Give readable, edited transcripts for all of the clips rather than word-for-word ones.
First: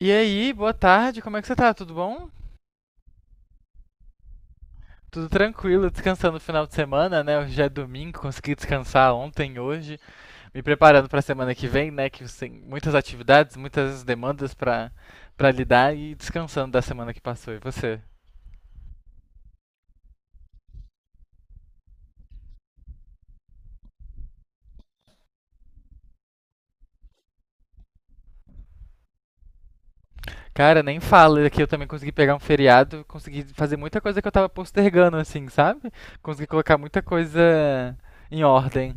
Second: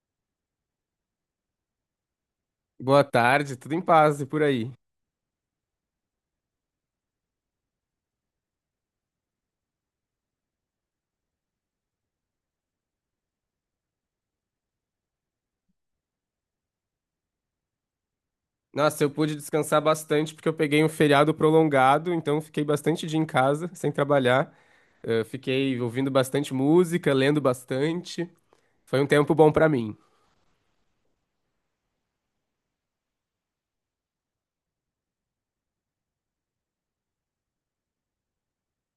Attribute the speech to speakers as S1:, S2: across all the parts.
S1: E aí, boa tarde, como é que você tá? Tudo bom?
S2: Boa tarde, tudo em paz e por aí.
S1: Tudo tranquilo, descansando no final de semana, né? Hoje já é domingo, consegui descansar ontem, hoje, me preparando pra semana que vem, né? Que tem muitas atividades, muitas demandas pra lidar e descansando da semana que passou. E você?
S2: Nossa, eu pude descansar bastante porque eu peguei um feriado prolongado, então fiquei bastante dia em casa, sem trabalhar. Fiquei ouvindo bastante música, lendo bastante. Foi um tempo bom pra mim.
S1: Cara, nem fala é que eu também consegui pegar um feriado, consegui fazer muita coisa que eu tava postergando, assim, sabe? Consegui colocar muita coisa em ordem.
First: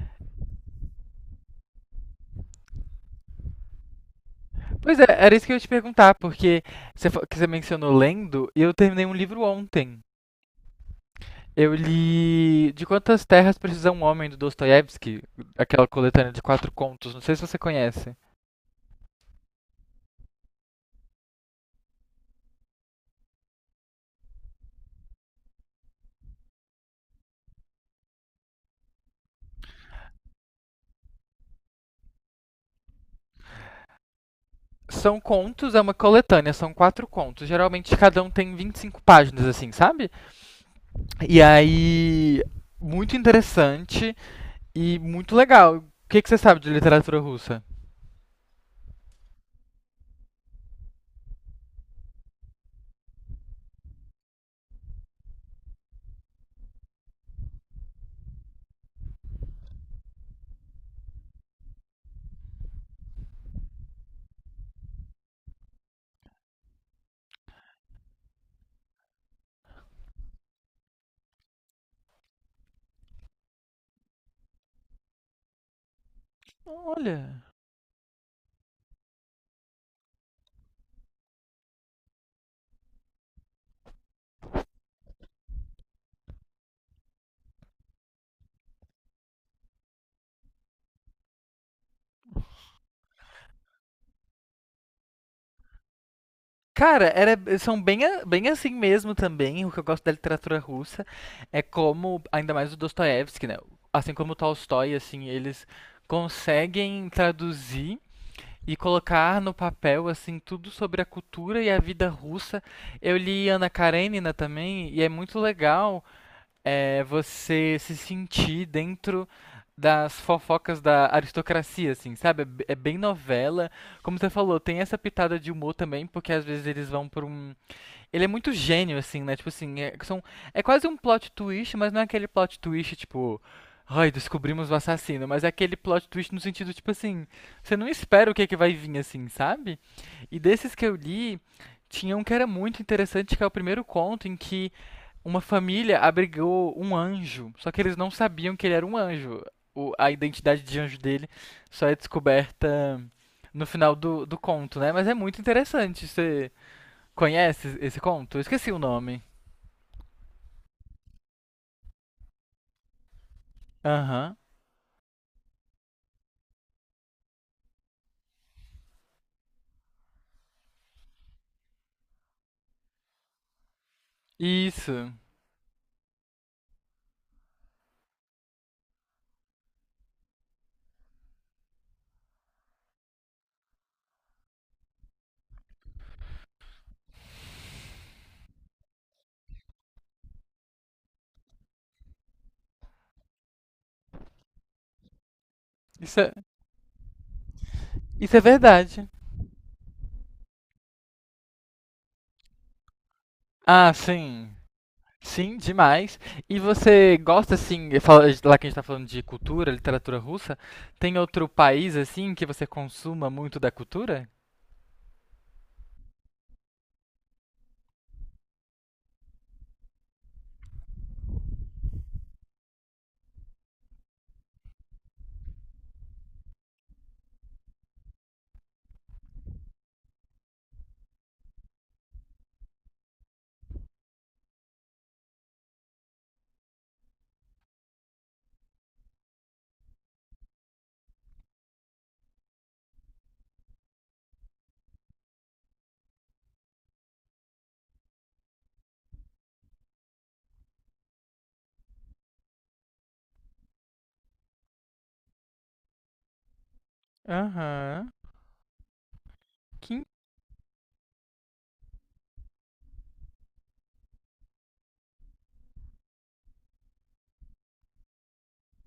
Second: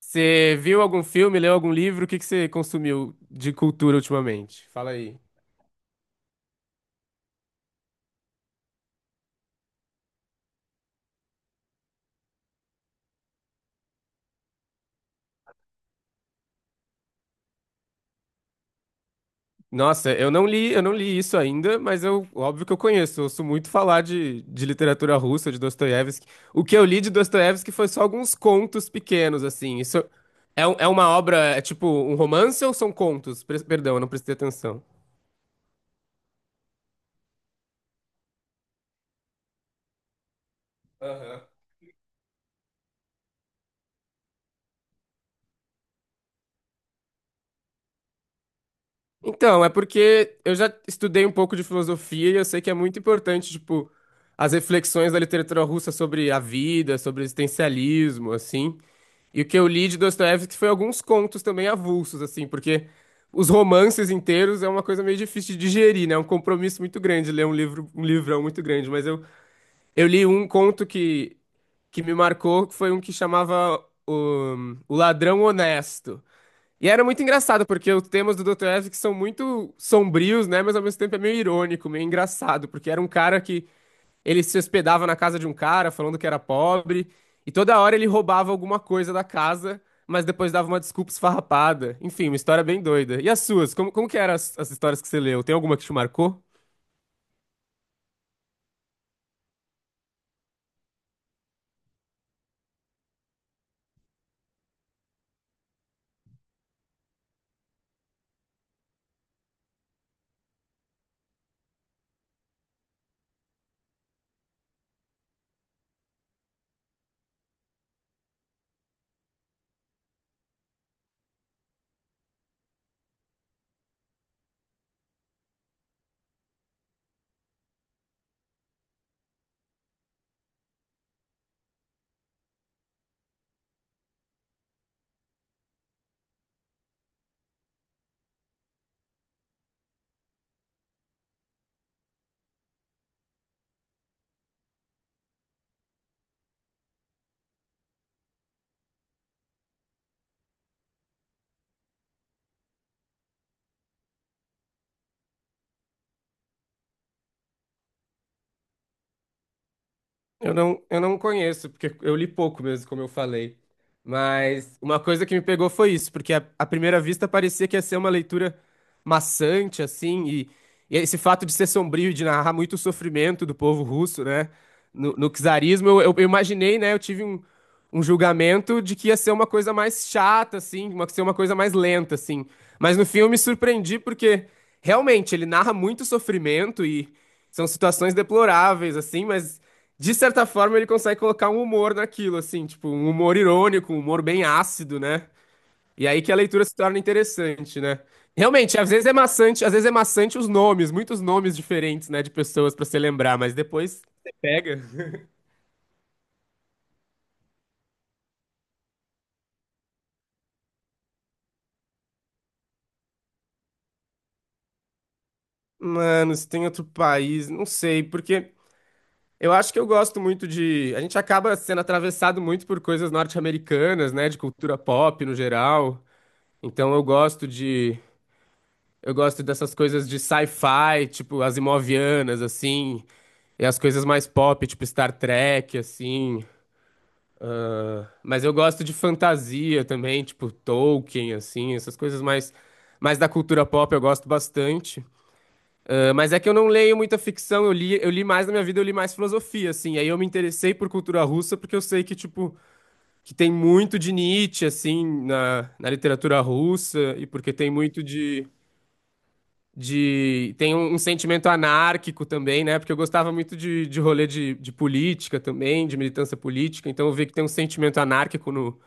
S2: Você viu algum filme, leu algum livro? O que que você consumiu de cultura ultimamente? Fala
S1: Pois é,
S2: aí.
S1: era isso que eu ia te perguntar, porque você, que você mencionou lendo, e eu terminei um livro ontem. Eu li De Quantas Terras Precisa um Homem, do Dostoiévski, aquela coletânea de 4 contos, não sei se você conhece.
S2: Nossa, eu não li isso ainda, mas eu, óbvio que eu conheço. Eu ouço muito falar de literatura russa, de Dostoiévski. O que eu li de Dostoiévski foi só alguns contos pequenos, assim. É uma obra, é tipo um romance ou são contos? Perdão, eu não prestei atenção.
S1: São contos, é uma coletânea, são 4 contos. Geralmente cada um tem 25 páginas, assim, sabe?
S2: Aham.
S1: E aí, muito interessante e muito legal. Que você sabe de literatura russa?
S2: Então, é porque eu já estudei um pouco de filosofia e eu sei que é muito importante, tipo, as reflexões da literatura russa sobre a vida, sobre o existencialismo, assim. E o que eu li de Dostoiévski foi alguns contos também avulsos, assim, porque os romances inteiros é uma coisa meio difícil de digerir, né? É um compromisso muito grande ler um livro, um livrão muito grande. Eu li um conto que me marcou, que foi um que chamava o Ladrão Honesto. E era muito
S1: Olha,
S2: engraçado, porque os temas do Dr. Evans são muito sombrios, né? Mas ao mesmo tempo é meio irônico, meio engraçado, porque era um cara que ele se hospedava na casa de um cara falando que era pobre, e toda hora ele roubava alguma coisa da casa, mas depois dava uma desculpa esfarrapada. Enfim, uma história bem doida. E as suas? Como que eram as histórias que você leu? Tem alguma que te marcou?
S1: cara, são bem, bem assim mesmo também. O que eu gosto da literatura russa é como, ainda mais o Dostoiévski, né? Assim como o Tolstói, assim, eles conseguem traduzir e colocar no papel, assim, tudo sobre a cultura e a vida russa. Eu li Ana Karenina também, e é muito legal é você se sentir dentro das fofocas da aristocracia, assim, sabe? É bem novela. Como você falou, tem essa pitada de humor também, porque às vezes eles vão pra um, ele é muito gênio, assim, né? Tipo assim, é quase um plot twist, mas não é aquele plot twist, tipo. Ai, descobrimos o assassino, mas é aquele plot twist no sentido, tipo assim, você não espera o que é que vai vir, assim, sabe? E desses que eu li, tinha um que era muito interessante, que é o primeiro conto em que uma família abrigou um anjo, só que eles não sabiam que ele era um anjo. A identidade de anjo dele só é descoberta no final do conto, né? Mas é muito interessante você. Conhece esse conto? Eu esqueci o nome.
S2: Eu não conheço, porque eu li pouco mesmo, como eu falei.
S1: Aham.
S2: Mas uma coisa que me pegou foi isso, porque à primeira vista parecia que ia ser uma leitura maçante, assim, e esse fato de ser sombrio e de narrar muito o sofrimento do povo russo, né?
S1: Isso.
S2: No czarismo, eu imaginei, né? Eu tive um julgamento de que ia ser uma coisa mais chata, assim, uma, ser uma coisa mais lenta, assim. Mas no fim eu me surpreendi, porque realmente ele narra muito sofrimento e são situações deploráveis, assim, mas. De certa forma, ele consegue colocar um humor naquilo, assim, tipo, um humor irônico, um humor bem ácido, né? E
S1: Isso
S2: aí que
S1: é,
S2: a leitura se torna interessante, né?
S1: isso é
S2: Realmente, às vezes
S1: verdade.
S2: é maçante, às vezes é maçante os nomes, muitos nomes diferentes, né, de pessoas pra se lembrar, mas
S1: Ah,
S2: depois você
S1: sim.
S2: pega.
S1: Sim, demais. E você gosta, assim, lá que a gente tá falando de cultura, literatura russa, tem outro país, assim, que você consuma muito da cultura?
S2: Mano, se tem outro país, não sei, porque eu acho que eu gosto muito de. A gente acaba sendo atravessado muito por coisas norte-americanas, né? De cultura pop no geral. Então eu gosto de. Eu gosto dessas coisas de sci-fi, tipo as imovianas, assim, e as coisas mais pop, tipo Star Trek, assim. Mas eu gosto de fantasia também, tipo Tolkien, assim, essas coisas mais, mais da cultura pop eu gosto bastante. Ah, mas é que eu não leio muita ficção, eu li mais na minha vida, eu li mais filosofia, assim. Aí eu me interessei por cultura russa porque eu sei que, tipo, que tem muito de Nietzsche, assim, na literatura russa, e porque tem muito
S1: Aham.
S2: de
S1: Que
S2: de tem um sentimento anárquico também, né? Porque eu gostava muito de rolê de política também, de militância política, então eu vi que tem um sentimento anárquico no,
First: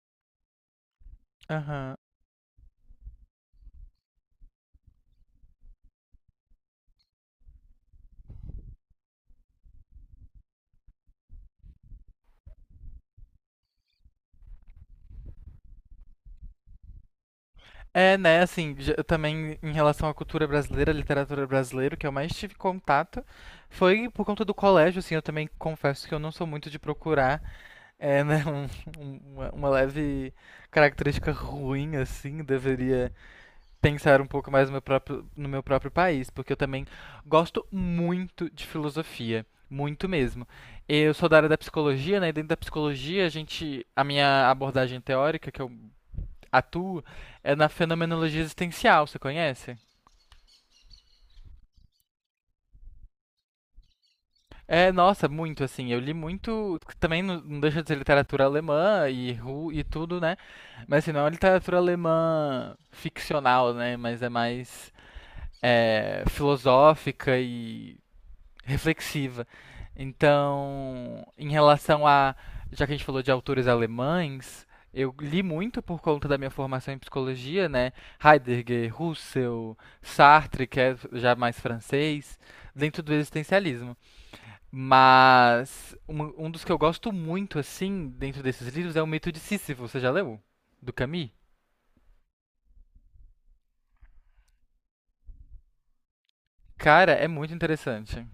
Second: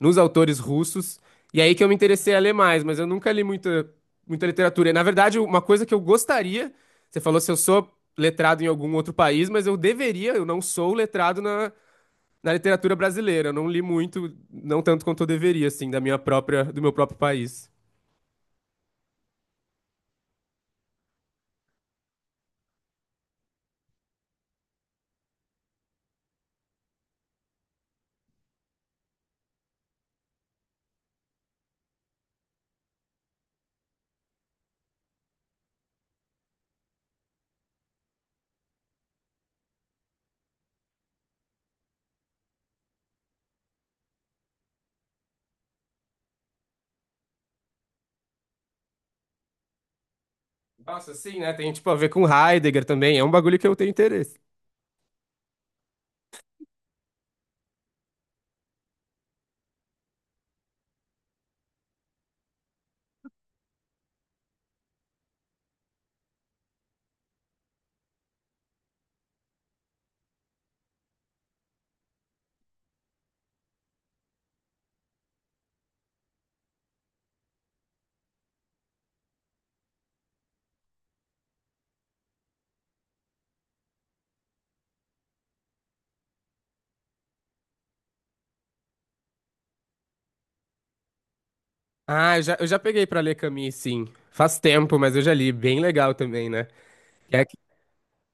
S2: nos autores russos, e aí que eu me
S1: aham.
S2: interessei a ler mais, mas eu nunca li muita literatura. E, na verdade, uma coisa que eu gostaria, você falou se eu sou letrado em algum outro país, mas eu deveria, eu não sou letrado na literatura brasileira, eu não li muito, não tanto quanto eu deveria, assim, da minha própria, do meu próprio país.
S1: É, né, assim, eu também em relação à cultura brasileira, literatura brasileira, o que eu mais tive contato foi por conta do colégio, assim, eu também confesso que eu não sou muito de procurar. É, né? Uma leve característica ruim, assim, deveria pensar um pouco mais no meu próprio, no meu próprio país, porque eu também gosto muito de filosofia. Muito mesmo. Eu sou da área da psicologia, né? E dentro da psicologia, a gente, a minha abordagem teórica que eu atuo é na fenomenologia existencial, você conhece?
S2: Nossa, sim, né? Tem tipo a ver com Heidegger também. É um bagulho que eu tenho interesse.
S1: É, nossa, muito assim. Eu li muito. Também não deixa de ser literatura alemã e, e tudo, né? Mas assim, não é uma literatura alemã ficcional, né? Mas é mais é, filosófica e reflexiva. Então, em relação a. Já que a gente falou de autores alemães, eu li muito por conta da minha formação em psicologia, né? Heidegger, Husserl, Sartre, que é já mais francês, dentro do existencialismo. Mas um dos que eu gosto muito, assim, dentro desses livros é o Mito de Sísifo. Você já leu? Do Camus?
S2: Ah, eu já peguei pra ler Camus, sim. Faz tempo, mas eu já li. Bem legal também, né?
S1: Cara, é
S2: E é
S1: muito
S2: que-
S1: interessante.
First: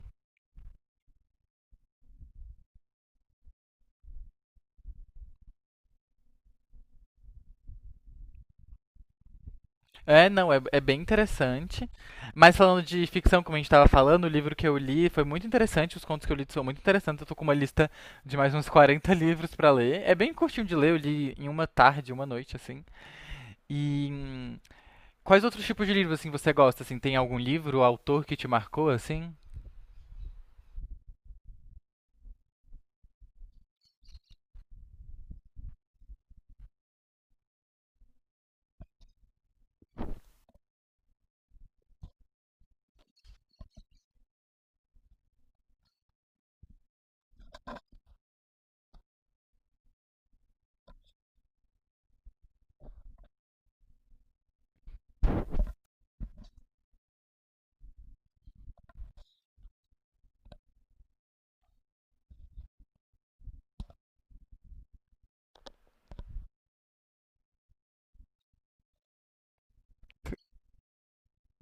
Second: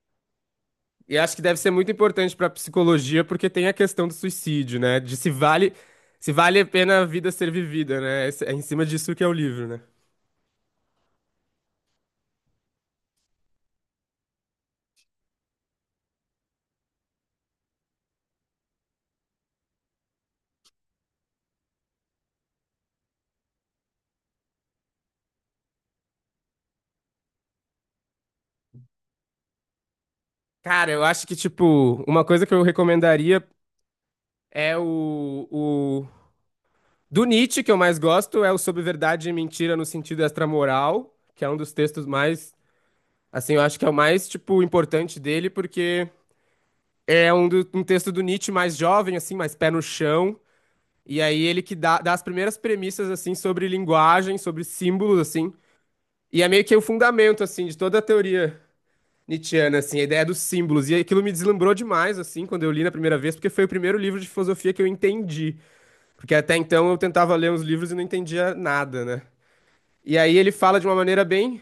S2: e acho que deve ser muito importante pra psicologia, porque tem a questão do suicídio, né? De se vale, se vale a pena a vida ser vivida, né? É em cima disso que é o livro, né?
S1: É, não, é, é bem interessante. Mas falando de ficção, como a gente tava falando, o livro que eu li foi muito interessante. Os contos que eu li são muito interessantes. Eu tô com uma lista de mais uns 40 livros pra ler. É bem curtinho de ler, eu li em uma tarde, uma noite, assim. E quais outros tipos de livros, assim, você gosta? Assim, tem algum livro, autor que te marcou, assim?
S2: Cara, eu acho que, tipo, uma coisa que eu recomendaria é o... Do Nietzsche, que eu mais gosto, é o Sobre Verdade e Mentira no Sentido Extramoral, que é um dos textos mais. Assim, eu acho que é o mais, tipo, importante dele, porque é um texto do Nietzsche mais jovem, assim, mais pé no chão. E aí ele que dá as primeiras premissas, assim, sobre linguagem, sobre símbolos, assim. E é meio que o fundamento, assim, de toda a teoria nietzschiana, assim, a ideia dos símbolos. E aquilo me deslumbrou demais, assim, quando eu li na primeira vez, porque foi o primeiro livro de filosofia que eu entendi. Porque até então eu tentava ler uns livros e não entendia nada, né? E aí ele fala de uma maneira bem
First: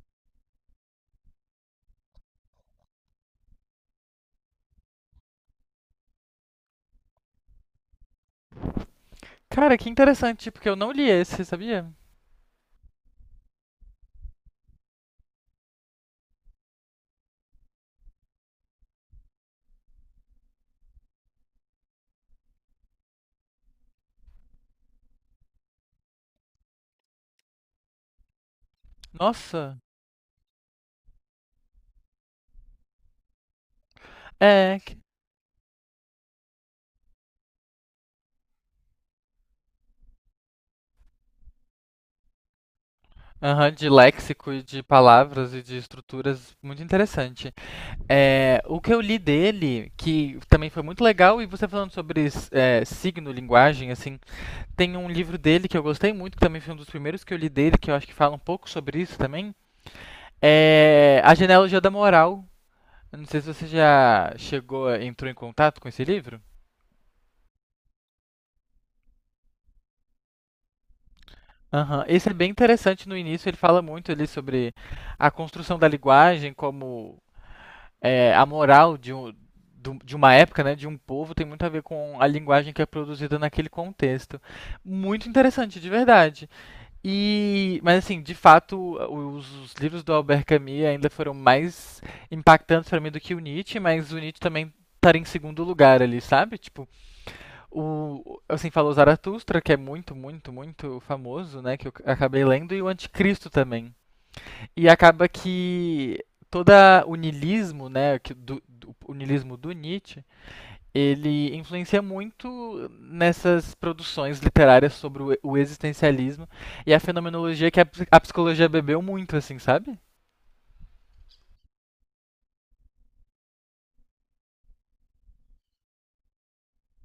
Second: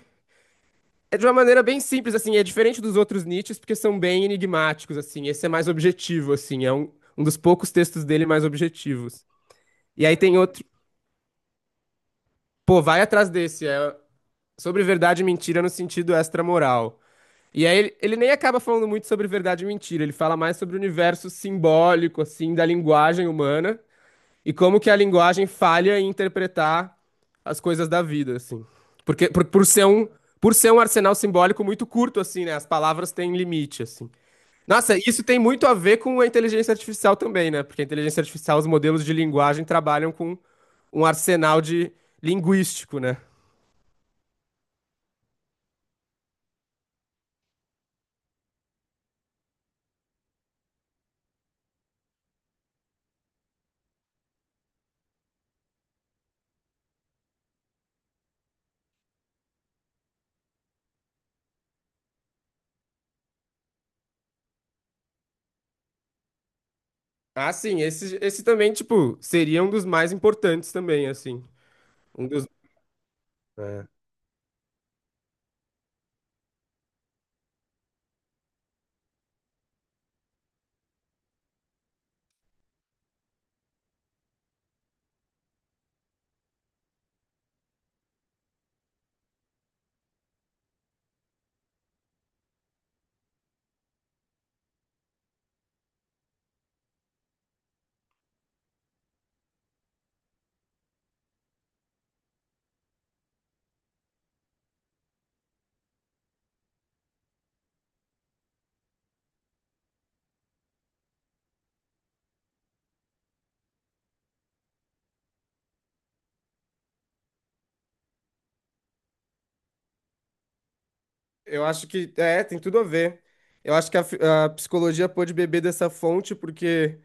S2: É de uma maneira bem simples, assim, é diferente dos outros Nietzsches, porque são bem enigmáticos, assim. Esse é mais objetivo, assim, é um dos poucos textos dele mais objetivos.
S1: Cara, que
S2: E aí tem
S1: interessante,
S2: outro,
S1: porque eu não li esse, sabia?
S2: pô, vai atrás desse, é sobre verdade e mentira no sentido extramoral. E aí ele nem acaba falando muito sobre verdade e mentira, ele fala mais sobre o universo simbólico, assim, da linguagem humana e como que a linguagem falha em interpretar as coisas da vida, assim. Por
S1: Nossa!
S2: ser por ser um arsenal simbólico muito curto, assim, né? As palavras têm limite, assim.
S1: É, que-
S2: Nossa, isso tem muito a ver com a inteligência artificial também, né? Porque a inteligência artificial, os modelos de linguagem trabalham com um arsenal de linguístico, né?
S1: aham, de léxico e de palavras e de estruturas, muito interessante. É, o que eu li dele, que também foi muito legal, e você falando sobre é, signo, linguagem, assim, tem um livro dele que eu gostei muito, que também foi um dos primeiros que eu li dele, que eu acho que fala um pouco sobre isso também, é A Genealogia da Moral. Eu não sei se você já chegou, entrou em contato com esse livro.
S2: Ah, sim, esse também, tipo, seria um dos mais importantes também, assim.
S1: Aham,
S2: Um
S1: esse é
S2: dos...
S1: bem interessante no início, ele fala
S2: É.
S1: muito ali sobre a construção da linguagem como é, a moral de uma época, né, de um povo, tem muito a ver com a linguagem que é produzida naquele contexto. Muito interessante, de verdade. E, mas assim, de fato, os livros do Albert Camus ainda foram mais impactantes para mim do que o Nietzsche, mas o Nietzsche também estaria em segundo lugar ali, sabe? Tipo, o assim falou Zaratustra, que é muito famoso, né, que eu acabei lendo, e o Anticristo também. E acaba que todo o niilismo, né, o niilismo do Nietzsche, ele influencia muito nessas produções literárias sobre o existencialismo e a fenomenologia que a, a psicologia bebeu muito, assim, sabe?
S2: Eu acho que, é, tem tudo a ver. Eu acho que a psicologia pôde beber dessa fonte porque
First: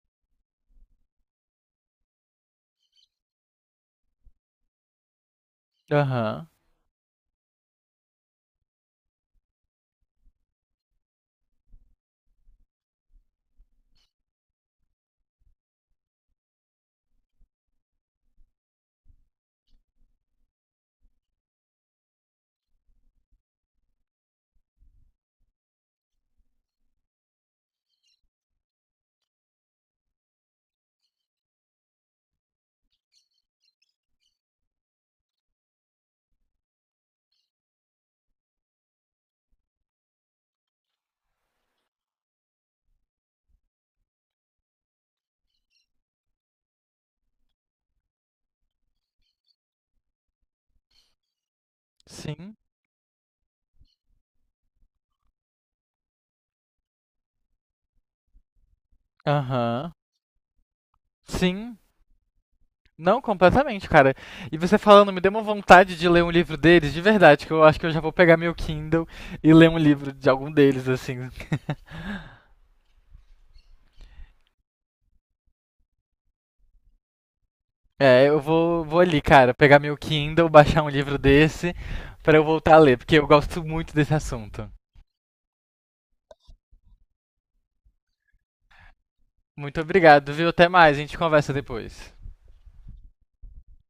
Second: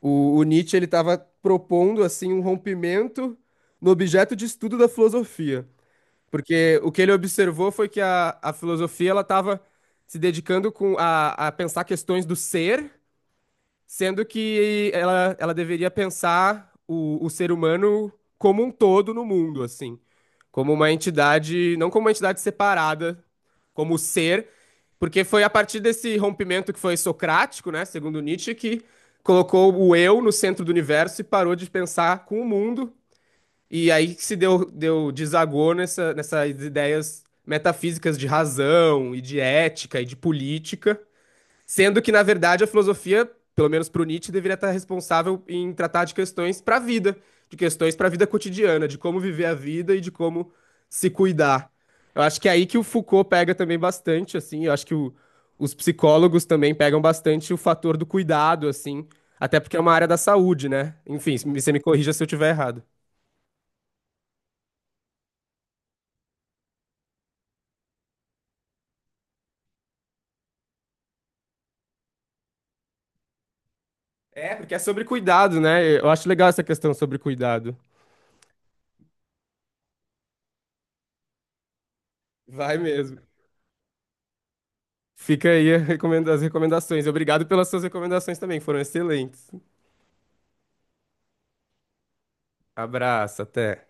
S2: o Nietzsche, ele estava propondo, assim, um rompimento no objeto de estudo da filosofia.
S1: Aham.
S2: Porque o que ele observou foi que a filosofia ela estava se dedicando com a pensar questões do ser, sendo que ela deveria pensar o ser humano como um todo no mundo, assim, como uma entidade, não como uma entidade separada, como ser, porque foi a partir desse rompimento que foi socrático, né, segundo Nietzsche, que colocou o eu no centro do universo e parou de pensar com o mundo e aí que se deu desagou nessas ideias metafísicas de razão e de ética e de política, sendo que, na verdade, a filosofia, pelo menos para o Nietzsche, deveria estar responsável em tratar de questões para a vida, de questões para a vida cotidiana, de como viver a vida e de como se cuidar. Eu acho que é
S1: Sim.
S2: aí que o Foucault pega também bastante, assim, eu acho que o- os psicólogos também pegam bastante o fator do cuidado, assim, até porque é
S1: Aham.
S2: uma área da saúde, né? Enfim, você
S1: Sim.
S2: me corrija se eu estiver errado.
S1: Não, completamente, cara. E você falando, me deu uma vontade de ler um livro deles, de verdade, que eu acho que eu já vou pegar meu Kindle e ler um livro de algum deles, assim.
S2: É, porque é sobre cuidado, né? Eu acho legal essa questão sobre cuidado.
S1: É, eu vou ali, cara, pegar meu Kindle, baixar um livro desse pra eu voltar a
S2: Vai
S1: ler, porque
S2: mesmo.
S1: eu gosto muito desse assunto.
S2: Fica aí as recomendações. Obrigado pelas suas recomendações também, foram excelentes.
S1: Muito obrigado, viu? Até mais, a gente conversa depois.
S2: Abraço, até.